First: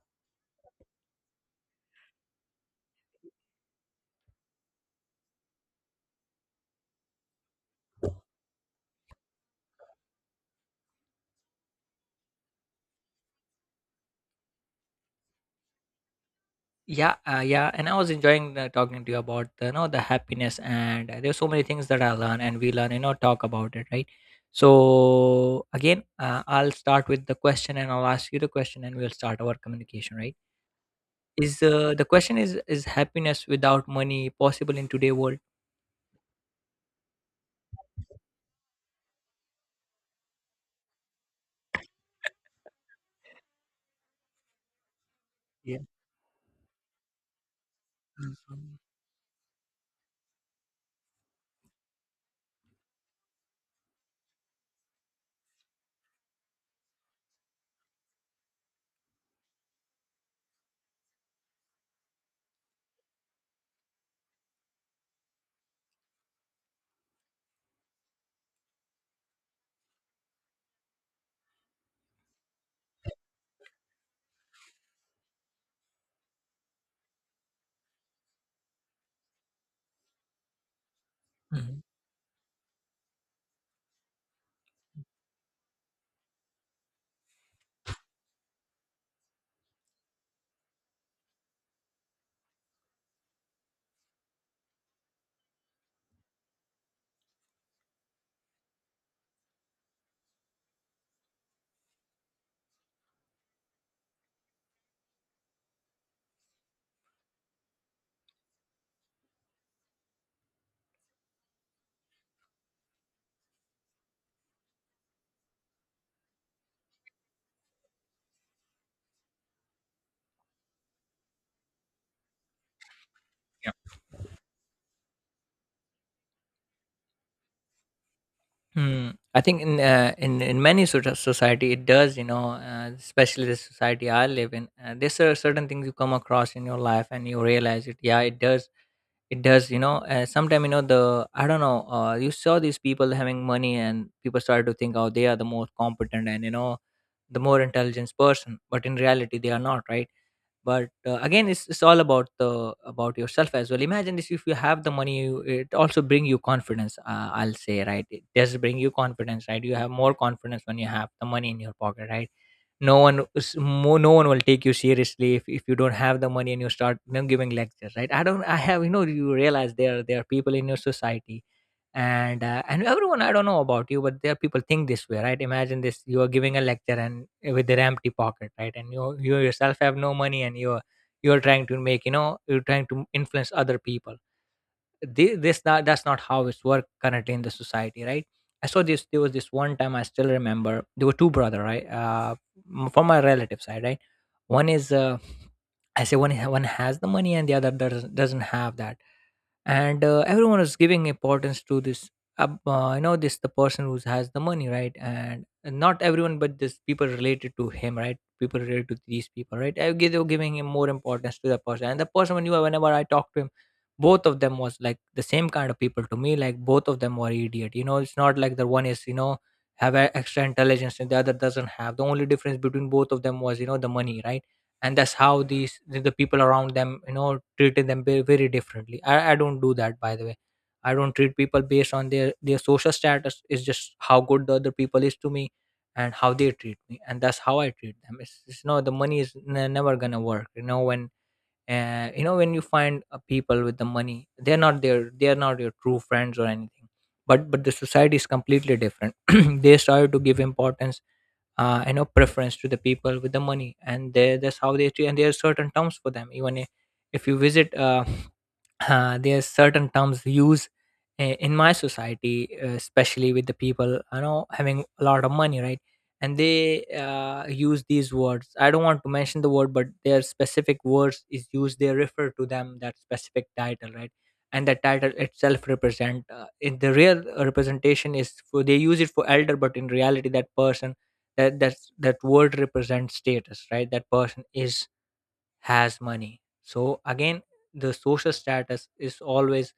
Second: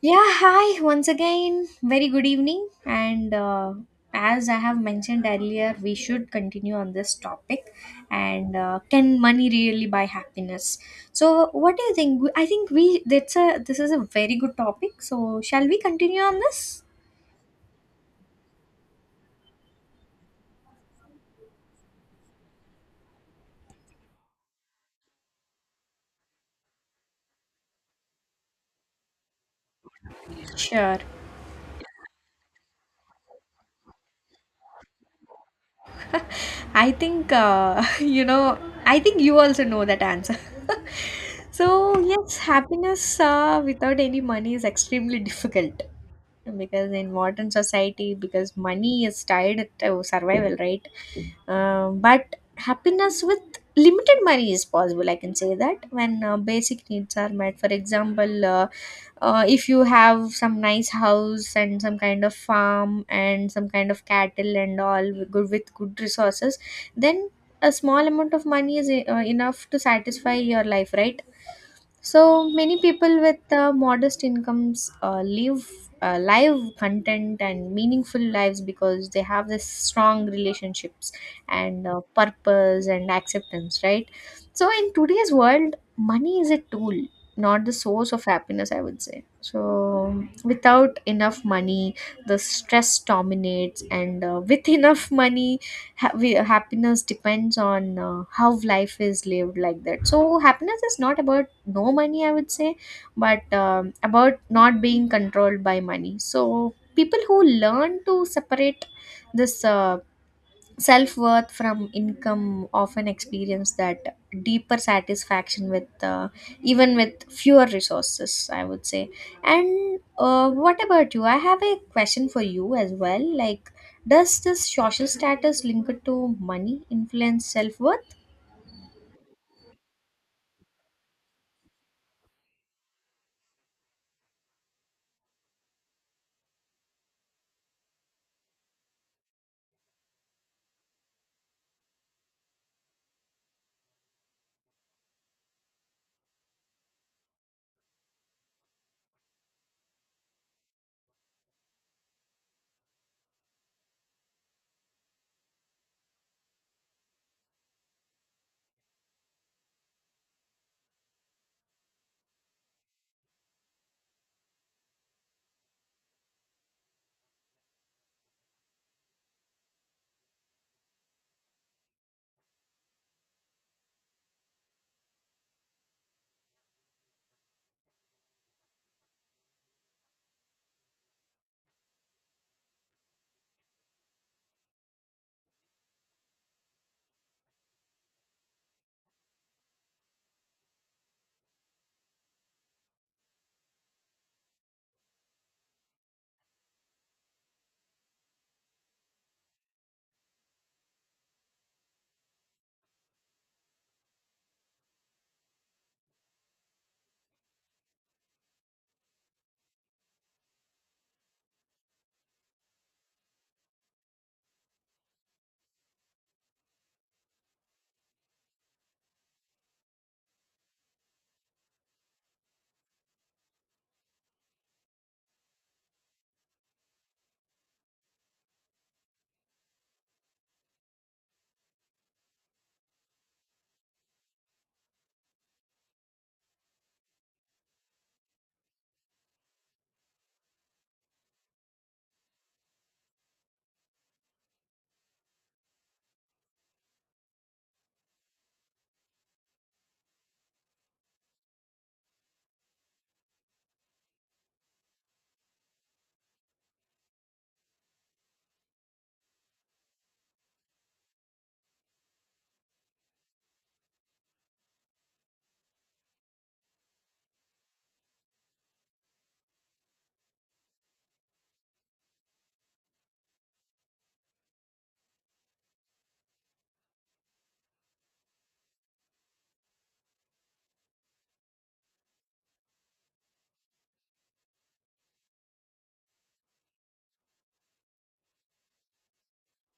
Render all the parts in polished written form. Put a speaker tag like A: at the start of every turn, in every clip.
A: Yeah, hi, once again, very good evening. And as I have mentioned earlier, we should continue on this topic. And can money really buy happiness? So, what do you think? I think we that's a this is a very good topic. So, shall we continue on this?
B: Yeah, yeah, and I was enjoying talking to you about the, you know the happiness, and there's so many things that I learn and we learn, you know, talk about it, right? So again, I'll start with the question, and I'll ask you the question, and we'll start our communication, right?
A: Sure.
B: is The question is happiness without money possible in today's world?
A: I think, you know. I think you also know that answer. So yes, happiness without any money is extremely
B: Yeah.
A: difficult. Because in modern society, because
B: Mhm.
A: money is tied to survival, right? But happiness with limited money is possible, I can say that, when basic needs are met. For example, if you have some nice house and some kind of farm and some kind of cattle and all, with good resources. Then a small amount of money is enough to satisfy your life, right? So many people with modest incomes, live content and meaningful lives, because they have this strong relationships
B: Mhm.
A: and purpose and acceptance, right? So in today's world, money is a tool, not the source of happiness, I would say. So without enough money, the stress dominates, and with enough money, happiness depends on how life is lived, like that. So happiness is not about no money, I would say, but about not being controlled by money. So people who learn to separate this self worth from income often experience that deeper satisfaction with even with fewer resources, I would say. And what about you? I have a question for you as well, like, does this social status linked to money influence self worth?
B: Hmm. I think in many sort of society, it does, you know. Especially the society I live in, there's certain things you come across in your life, and you realize it. Yeah, it does. It does, you know. Sometime, you know, the I don't know. You saw these people having money, and people started to think, oh, they are the more competent, and, you know, the more intelligent person. But in reality, they are not, right? But again, it's all about the about yourself as well. Imagine this: if you have the money, it also bring you confidence. I'll say, right? It does bring you confidence, right? You have more confidence when you have the money in your pocket, right? No one will take you seriously if you don't have the money and you start, you know, giving lectures, right? I don't I have you know You realize there are people in your society. And everyone, I don't know about you, but there are people think this way, right? Imagine this, you are giving a lecture and with their empty pocket, right, and you yourself have no money, and you're — you're trying to make you know you're trying to influence other people. Thi this that That's not how it's work currently in the society, right? I saw this. There was this one time I still remember. There were two brother, right? From my relative side, right? One is I say one ha- One has the money, and the other doesn't have that. And everyone is giving importance to this you know this the person who has the money, right. And not everyone, but this people related to him, right, people related to these people, right, they were giving him more importance to the person. And the person, whenever I talked to him, both of them was like the same kind of people to me. Like, both of them were idiot, you know. It's not like the one is, you know, have a extra intelligence and the other doesn't have. The only difference between both of them was, you know, the money, right. And that's how the people around them, you know, treated them very, very differently. I don't do that, by the way. I don't treat people based on their social status. It's just how good the other people is to me, and how they treat me, and that's how I treat them. It's no, the money is never gonna work, you know. When you know, when you find people with the money, they're not your true friends or anything. But the society is completely different. They started to give importance, you know, preference to the people with the money, that's how they treat. And there are certain terms for them, even if — if you visit, there's certain terms we use in my society, especially with the people, you know, having a lot of money, right. And they use these words. I don't want to mention the word, but their specific words is used, they refer to them that specific title, right. And the title itself represent, in the real representation is for, they use it for elder, but in reality that person — that word represents status, right, that person is — has money. So again, the social status is always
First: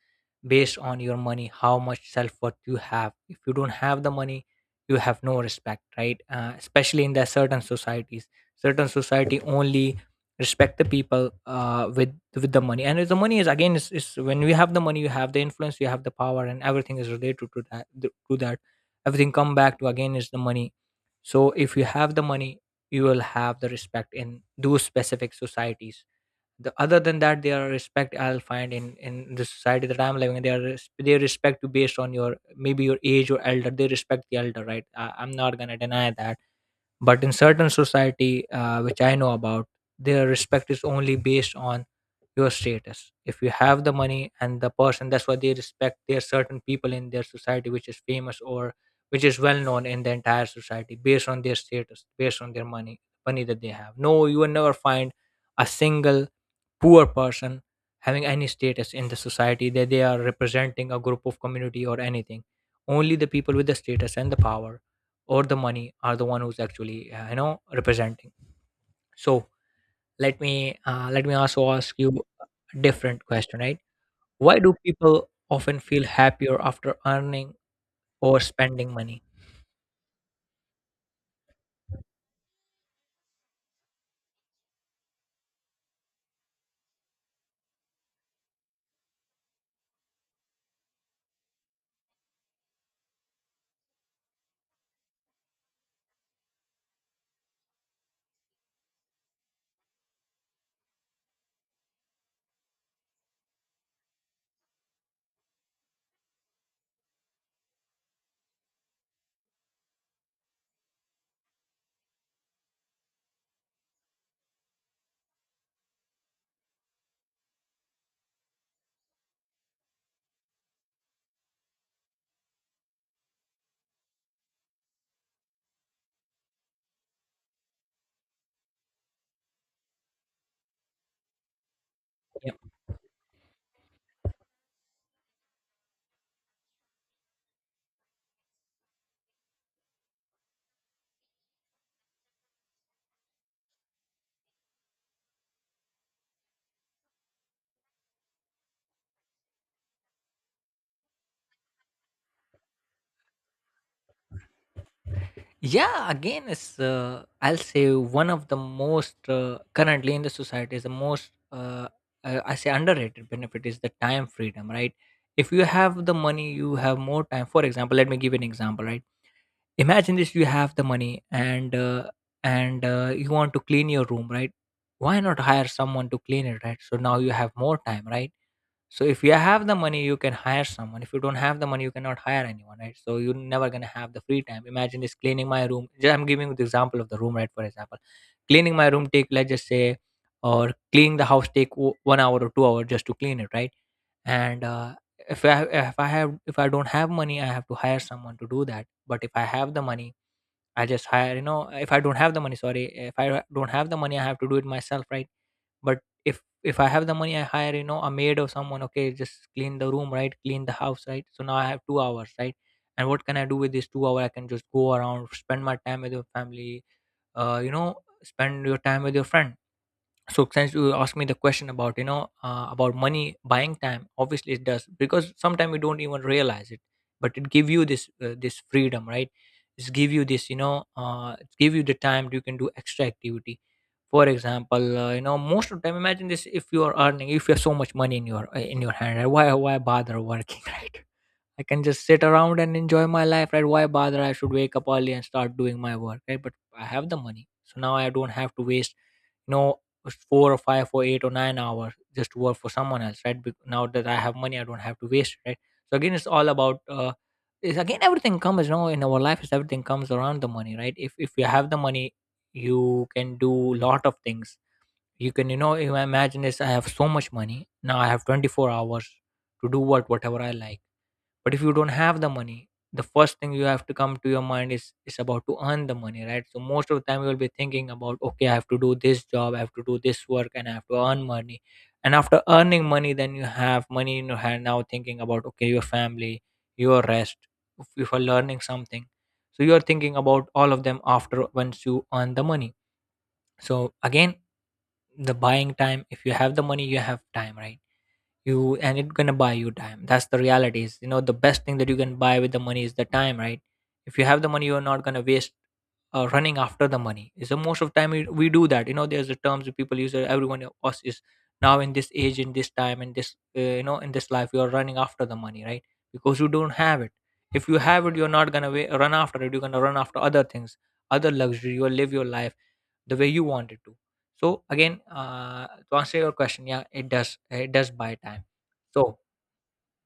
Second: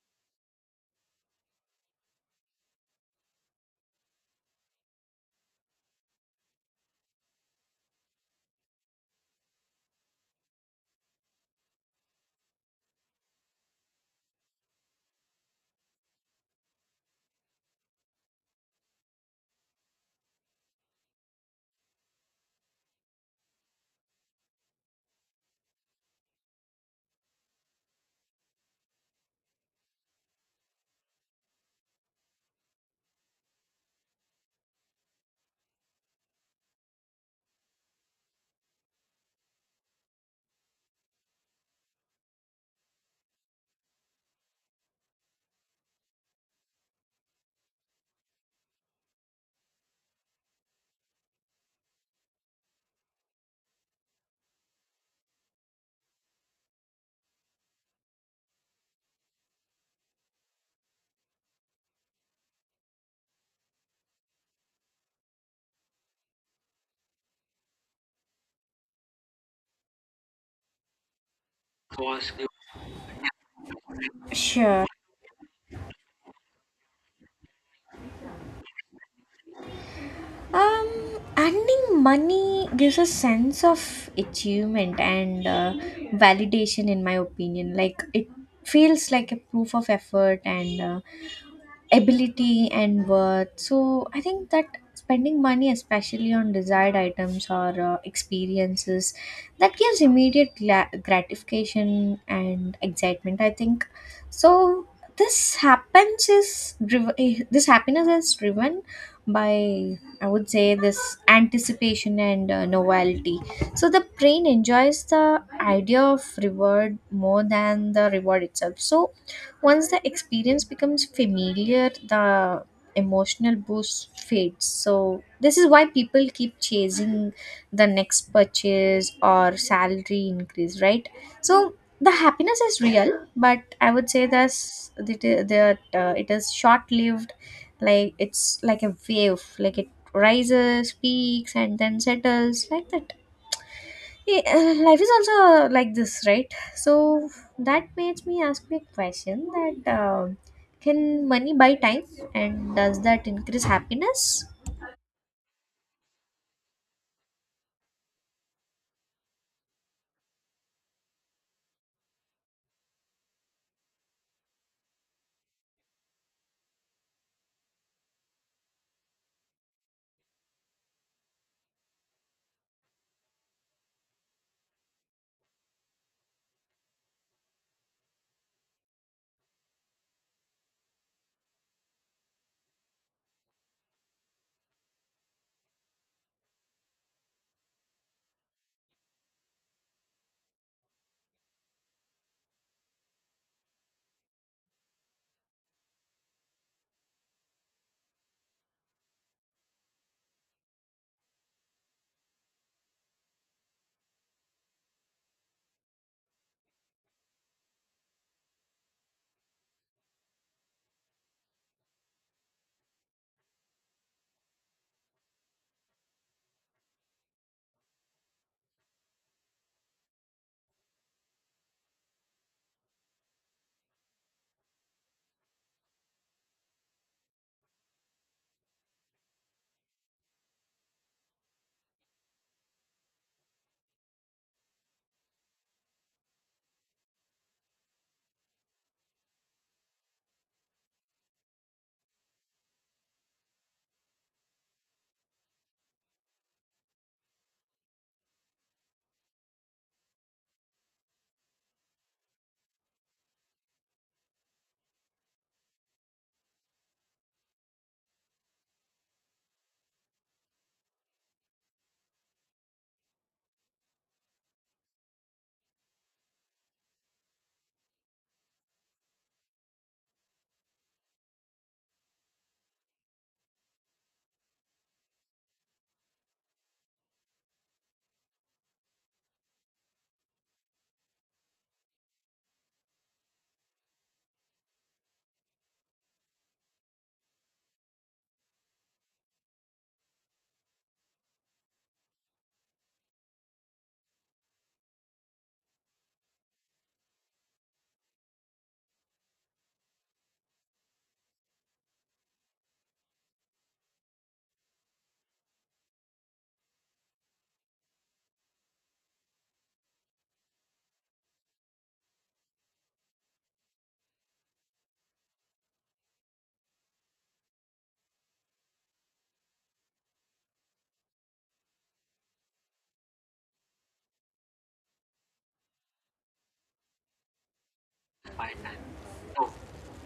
B: based on your money, how much self worth you have. If you don't have the money, you have no respect, right? Especially in the certain societies, certain society only respect the people, with the money. And if the money is, again, is when we have the money, you have the influence, you have the power, and everything is related to that. To that, everything come back to, again, is the money. So if you have the money, you will have the respect in those specific societies. The Other than that, there are respect I'll find in the society that I'm living in. They are they respect you based on your, maybe your age or elder. They respect the elder, right. I'm not gonna deny that. But in certain society, which I know about, their respect is only based on your status. If you have the money and the person, that's why they respect their certain people in their society which is famous, or which is well known in the entire society, based on their status, based on their money. Money that they have. No, you will never find a single poor person having any status in the society, that they are representing a group of community or anything. Only the people with the status and the power or the money are the one who's actually, you know, representing. So let me also ask you a different question, right. Why do
A: Sure.
B: people often feel happier after earning or spending money?
A: um, earning money gives a sense of achievement and validation, in my opinion. Like it feels like a proof of effort and ability and worth. So I think that spending money, especially on desired items or experiences, that gives immediate gratification and excitement. I think so. This happiness is driven by, I would say, this anticipation and novelty. So the brain enjoys the idea of reward more than the reward itself. So once the experience becomes familiar, the emotional boost fades. So, this is why people keep chasing the next purchase or salary increase, right? So, the
B: Yeah.
A: happiness is real, but I would say that it is short lived. Like it's like a wave, like it rises, peaks, and then settles, like that. Yeah, life is also like this, right? So that makes me ask me a question, that can money buy time and does that increase happiness?
B: Yeah, again, it's I'll say, one of the most currently in the society is the most I say, underrated benefit is the time freedom, right? If you have the money, you have more time. For example, let me give you an example, right? Imagine this: you have the money, and you want to clean your room, right? Why not hire someone to clean it, right? So now you have more time, right? So if you have the money, you can hire someone. If you don't have the money, you cannot hire anyone, right? So you're never gonna have the free time. Imagine this: cleaning my room. I'm giving you the example of the room, right? For example, cleaning my room take, let's just say, or cleaning the house take 1 hour or 2 hours just to clean it, right? And if I don't have money, I have to hire someone to do that. But if I have the money, I just hire. You know, if I don't have the money — sorry, if I don't have the money, I have to do it myself, right? But if if I have the money, I hire, you know, a maid or someone, okay, just clean the room, right, clean the house, right. So now I have 2 hours, right. And what can I do with this 2 hour? I can just go around, spend my time with your family, you know, spend your time with your friend. So since you asked me the question about, you know, about money buying time, obviously it does, because sometimes we don't even realize it, but it give you this this freedom, right. It's give you this, you know, it's give you the time, you can do extra activity. For example, you know, most of the time, imagine this: if you have so much money in your hand, right? Why bother working? Right, I can just sit around and enjoy my life, right? Why bother? I should wake up early and start doing my work, right? But I have the money, so now I don't have to waste, you know, 4 or 5 or 8 or 9 hours just to work for someone else, right? Now that I have money, I don't have to waste it, right? So again, it's all about, everything comes, you know, in our life, is, everything comes around the money, right? If you have the money, you can do lot of things. You can, you know, you imagine this: I have so much money. Now I have 24 hours to do what, whatever I like, but if you don't have the money, the first thing you have to come to your mind is — about to earn the money, right? So most of the time you'll be thinking about, okay, I have to do this job, I have to do this work, and I have to earn money. And after earning money, then you have money in your hand. Now thinking about, okay, your family, your rest, if you are learning something, so you are thinking about all of them after, once you earn the money. So again, the buying time. If you have the money, you have time, right? you And it's gonna buy you time. That's the reality, is, you know, the best thing that you can buy with the money is the time, right? If you have the money, you're not gonna waste running after the money. So most of time we do that, there's the terms that people use. Everyone of us is now in this age, in this time, in this in this life, you're running after the money, right? Because you don't have it. If you have it, you're not gonna run after it, you're gonna run after other things, other luxury. You'll live your life the way you want it to. So again, to answer your question, yeah, it does, it does buy time. So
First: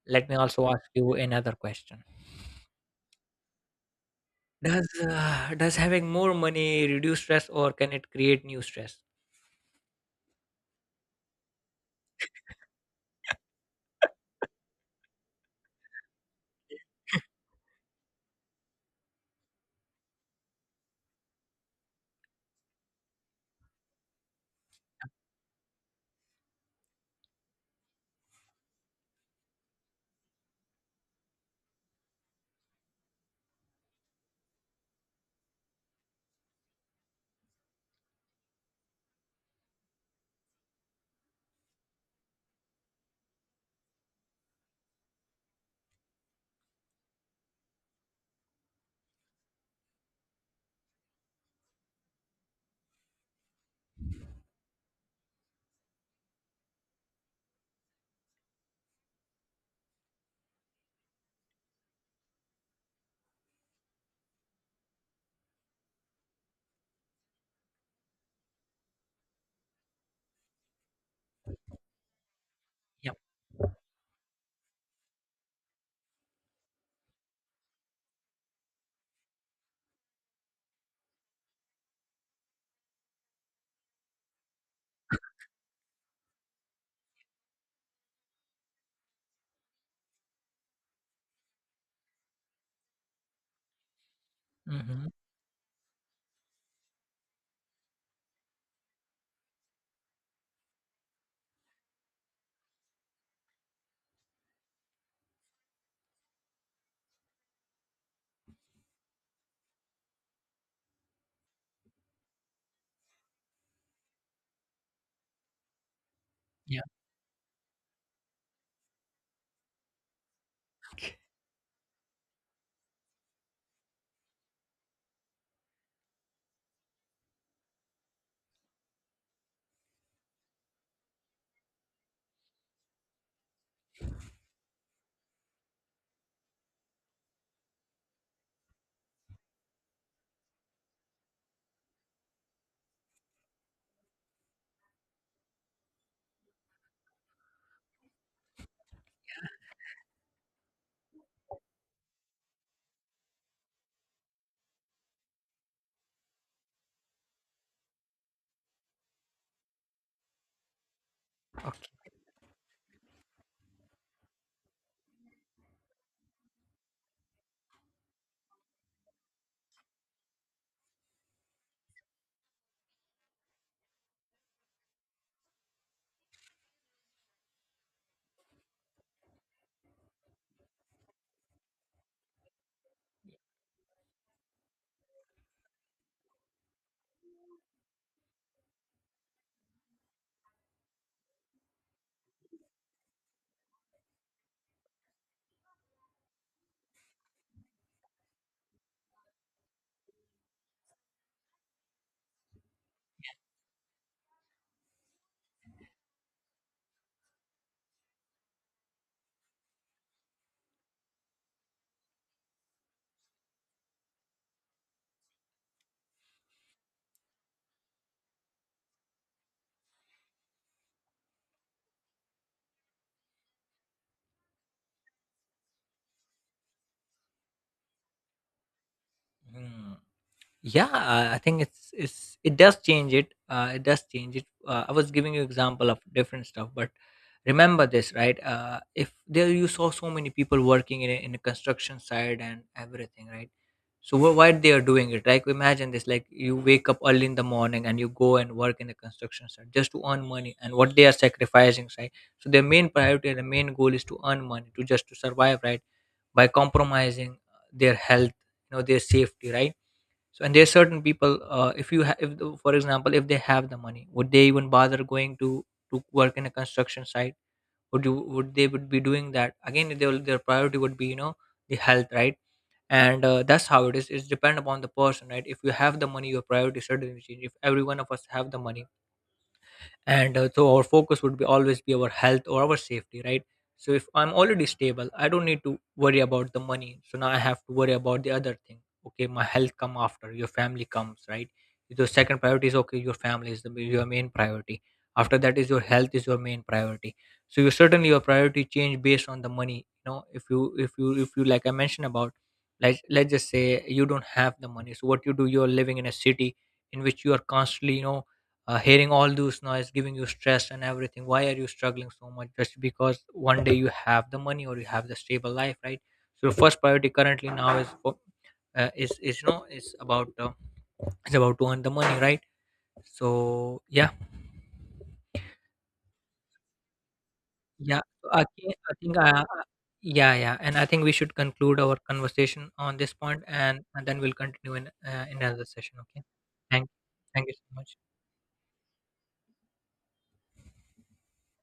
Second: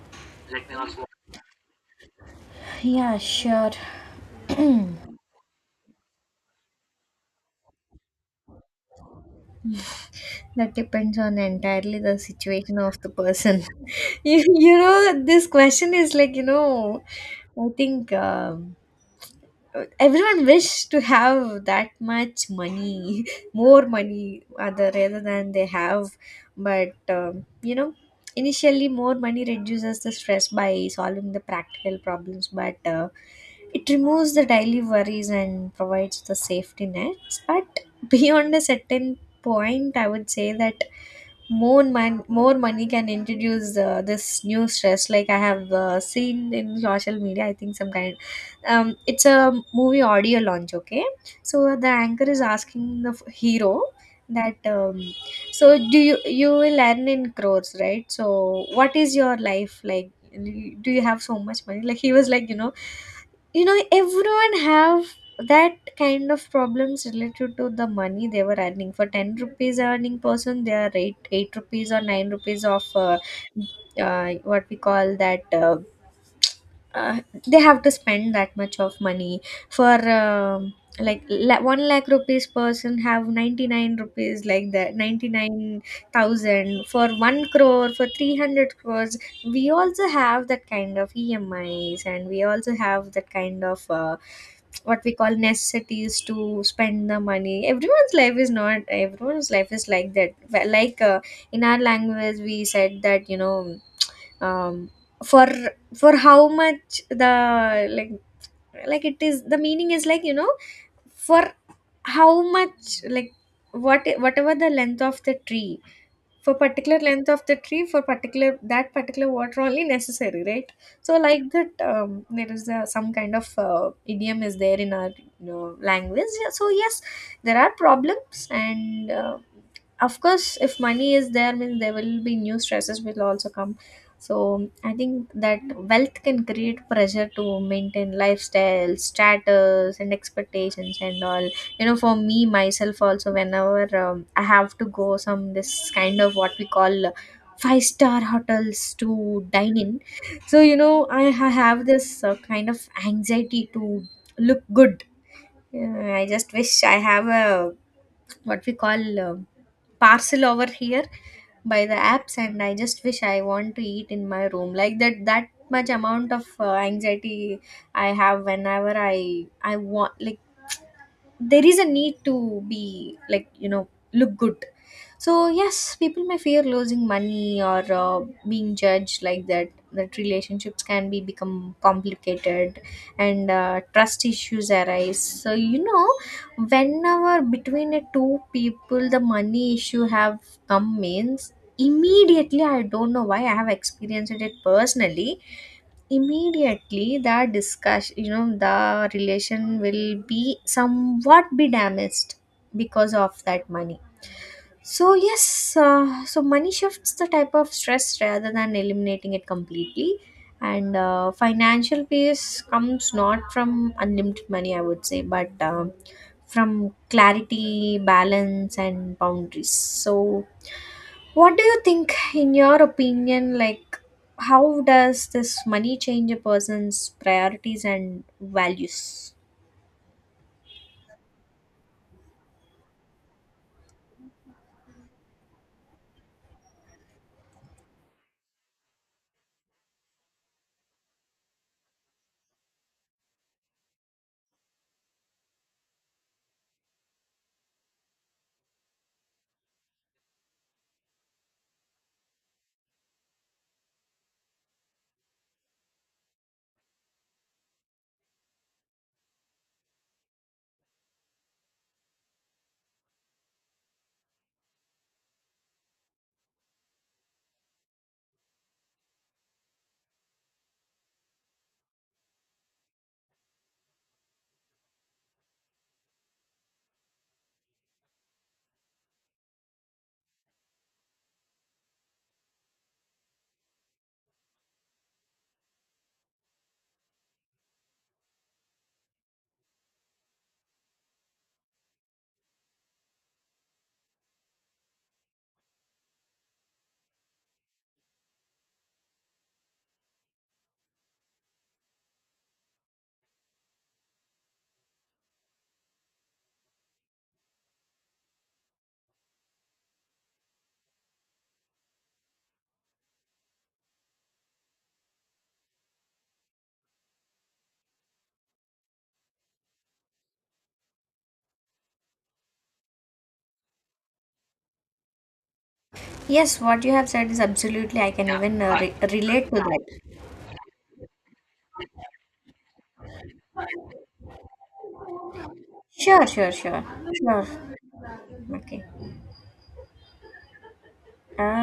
B: let me also ask you another question.
A: Yeah, sure.
B: Does having more money reduce stress, or can it create new stress?
A: That depends on entirely the situation of the person. This question is like, I think. Everyone wish to have that much money, more money, other rather than they have, but initially more money reduces the stress by solving the practical problems, but it removes the daily worries and provides the safety nets. But beyond a certain point, I would say that more money can introduce this new stress, like I have seen in social media, I think, some kind. It's a movie audio launch, okay? So the anchor is asking the hero that, so do you will earn in crores, right? So what is your life like? Do you have so much money? Like he was like, everyone have that kind of problems related to the money. They were earning. For 10 rupees earning person, they are 8 8 rupees or 9 rupees of
B: Yeah.
A: what we call that, uh, they have to spend that much of money for, um like, 1 lakh rupees person have 99 rupees, like that, 99,000 for 1 crore, for 300 crores. We also have that kind of emis, and we also have that kind of what
B: Hmm.
A: we call necessities to spend the money. Everyone's life is not, everyone's life is like that. Well, like, in our language we said that, um for how much the, like like it is, the meaning is, like, for how much, like, whatever the length of the tree. For
B: Yeah.
A: particular length of the tree, for particular, that particular water only necessary, right? So like that, there is a, some kind of idiom is there in our, language. Yeah, so yes, there are problems, and of course if money is there means there will be new stresses will also come. So I think that wealth can create pressure to maintain lifestyle status and expectations and all. For me myself also, whenever I have to go some this kind of what we call five-star hotels to dine in, so I have this kind of anxiety to look good. Yeah, I just wish I have a, what we call, parcel over here by the apps, and I just wish I want to eat in my room, like that, that much amount of anxiety I have whenever I want, like, there is a need to be, like, look good. So yes, people may fear losing money or being judged, like that, that relationships can be become complicated, and trust issues arise. So, whenever between the two people the money issue have come means, immediately, I don't know why, I have experienced it personally, immediately that discussion, the relation will be somewhat be damaged because of that money. So yes, uh, so money shifts the type of stress rather than eliminating it completely, and financial peace comes not from unlimited money, I would say, but from clarity, balance and boundaries. So what do you think, in your opinion, like, how does this money change a person's priorities and values?
B: Hmm. Yeah, I think it's it does change it. It does change it. I was giving you example of different stuff, but remember this, right? If there you saw so many people working in a construction site and everything, right? So why they are doing it? Like imagine this: like you wake up early in the morning and you go and work in the construction site just to earn money, and what they are sacrificing, right? So their main priority, and the main goal is to earn money, to just to survive, right? By compromising their health, you know, their safety, right? So and there are certain people. If you ha- if the- for example, if they have the money, would they even bother going to work in a construction site? Would they would be doing that again? They will, their priority would be, you know, the health, right? And that's how it is. It's depend upon the person, right? If you have the money, your priority certainly change. If every one of us have the money, and so our focus would be always be our health or our safety, right? So if I'm already stable, I don't need to worry about the money, so now I have to worry about the other thing. Okay, my health come after, your family comes, right? Your second priority is okay, your family is the, your main priority. After that is your health is your main priority. So you certainly your priority change based on the money, you know. If you like I mentioned about, like, let's just say you don't have the money, so what you do, you're living in a city in which you are constantly, you know, hearing all those noise giving you stress and everything. Why are you struggling so much? Just because one day you have the money or you have the stable life, right? So your first priority currently now is is you know is about to earn the money, right? So yeah.
A: Yes, what you have said is
B: Yeah.
A: absolutely, I
B: So,
A: can
B: i
A: even
B: think, I think uh,
A: relate to
B: uh,
A: that.
B: yeah, yeah, and I think we should conclude our conversation on this point, and then we'll continue in another session, okay?
A: Sure, sure, sure.
B: thank Thank
A: Sure.
B: you so much.
A: Okay. Uh,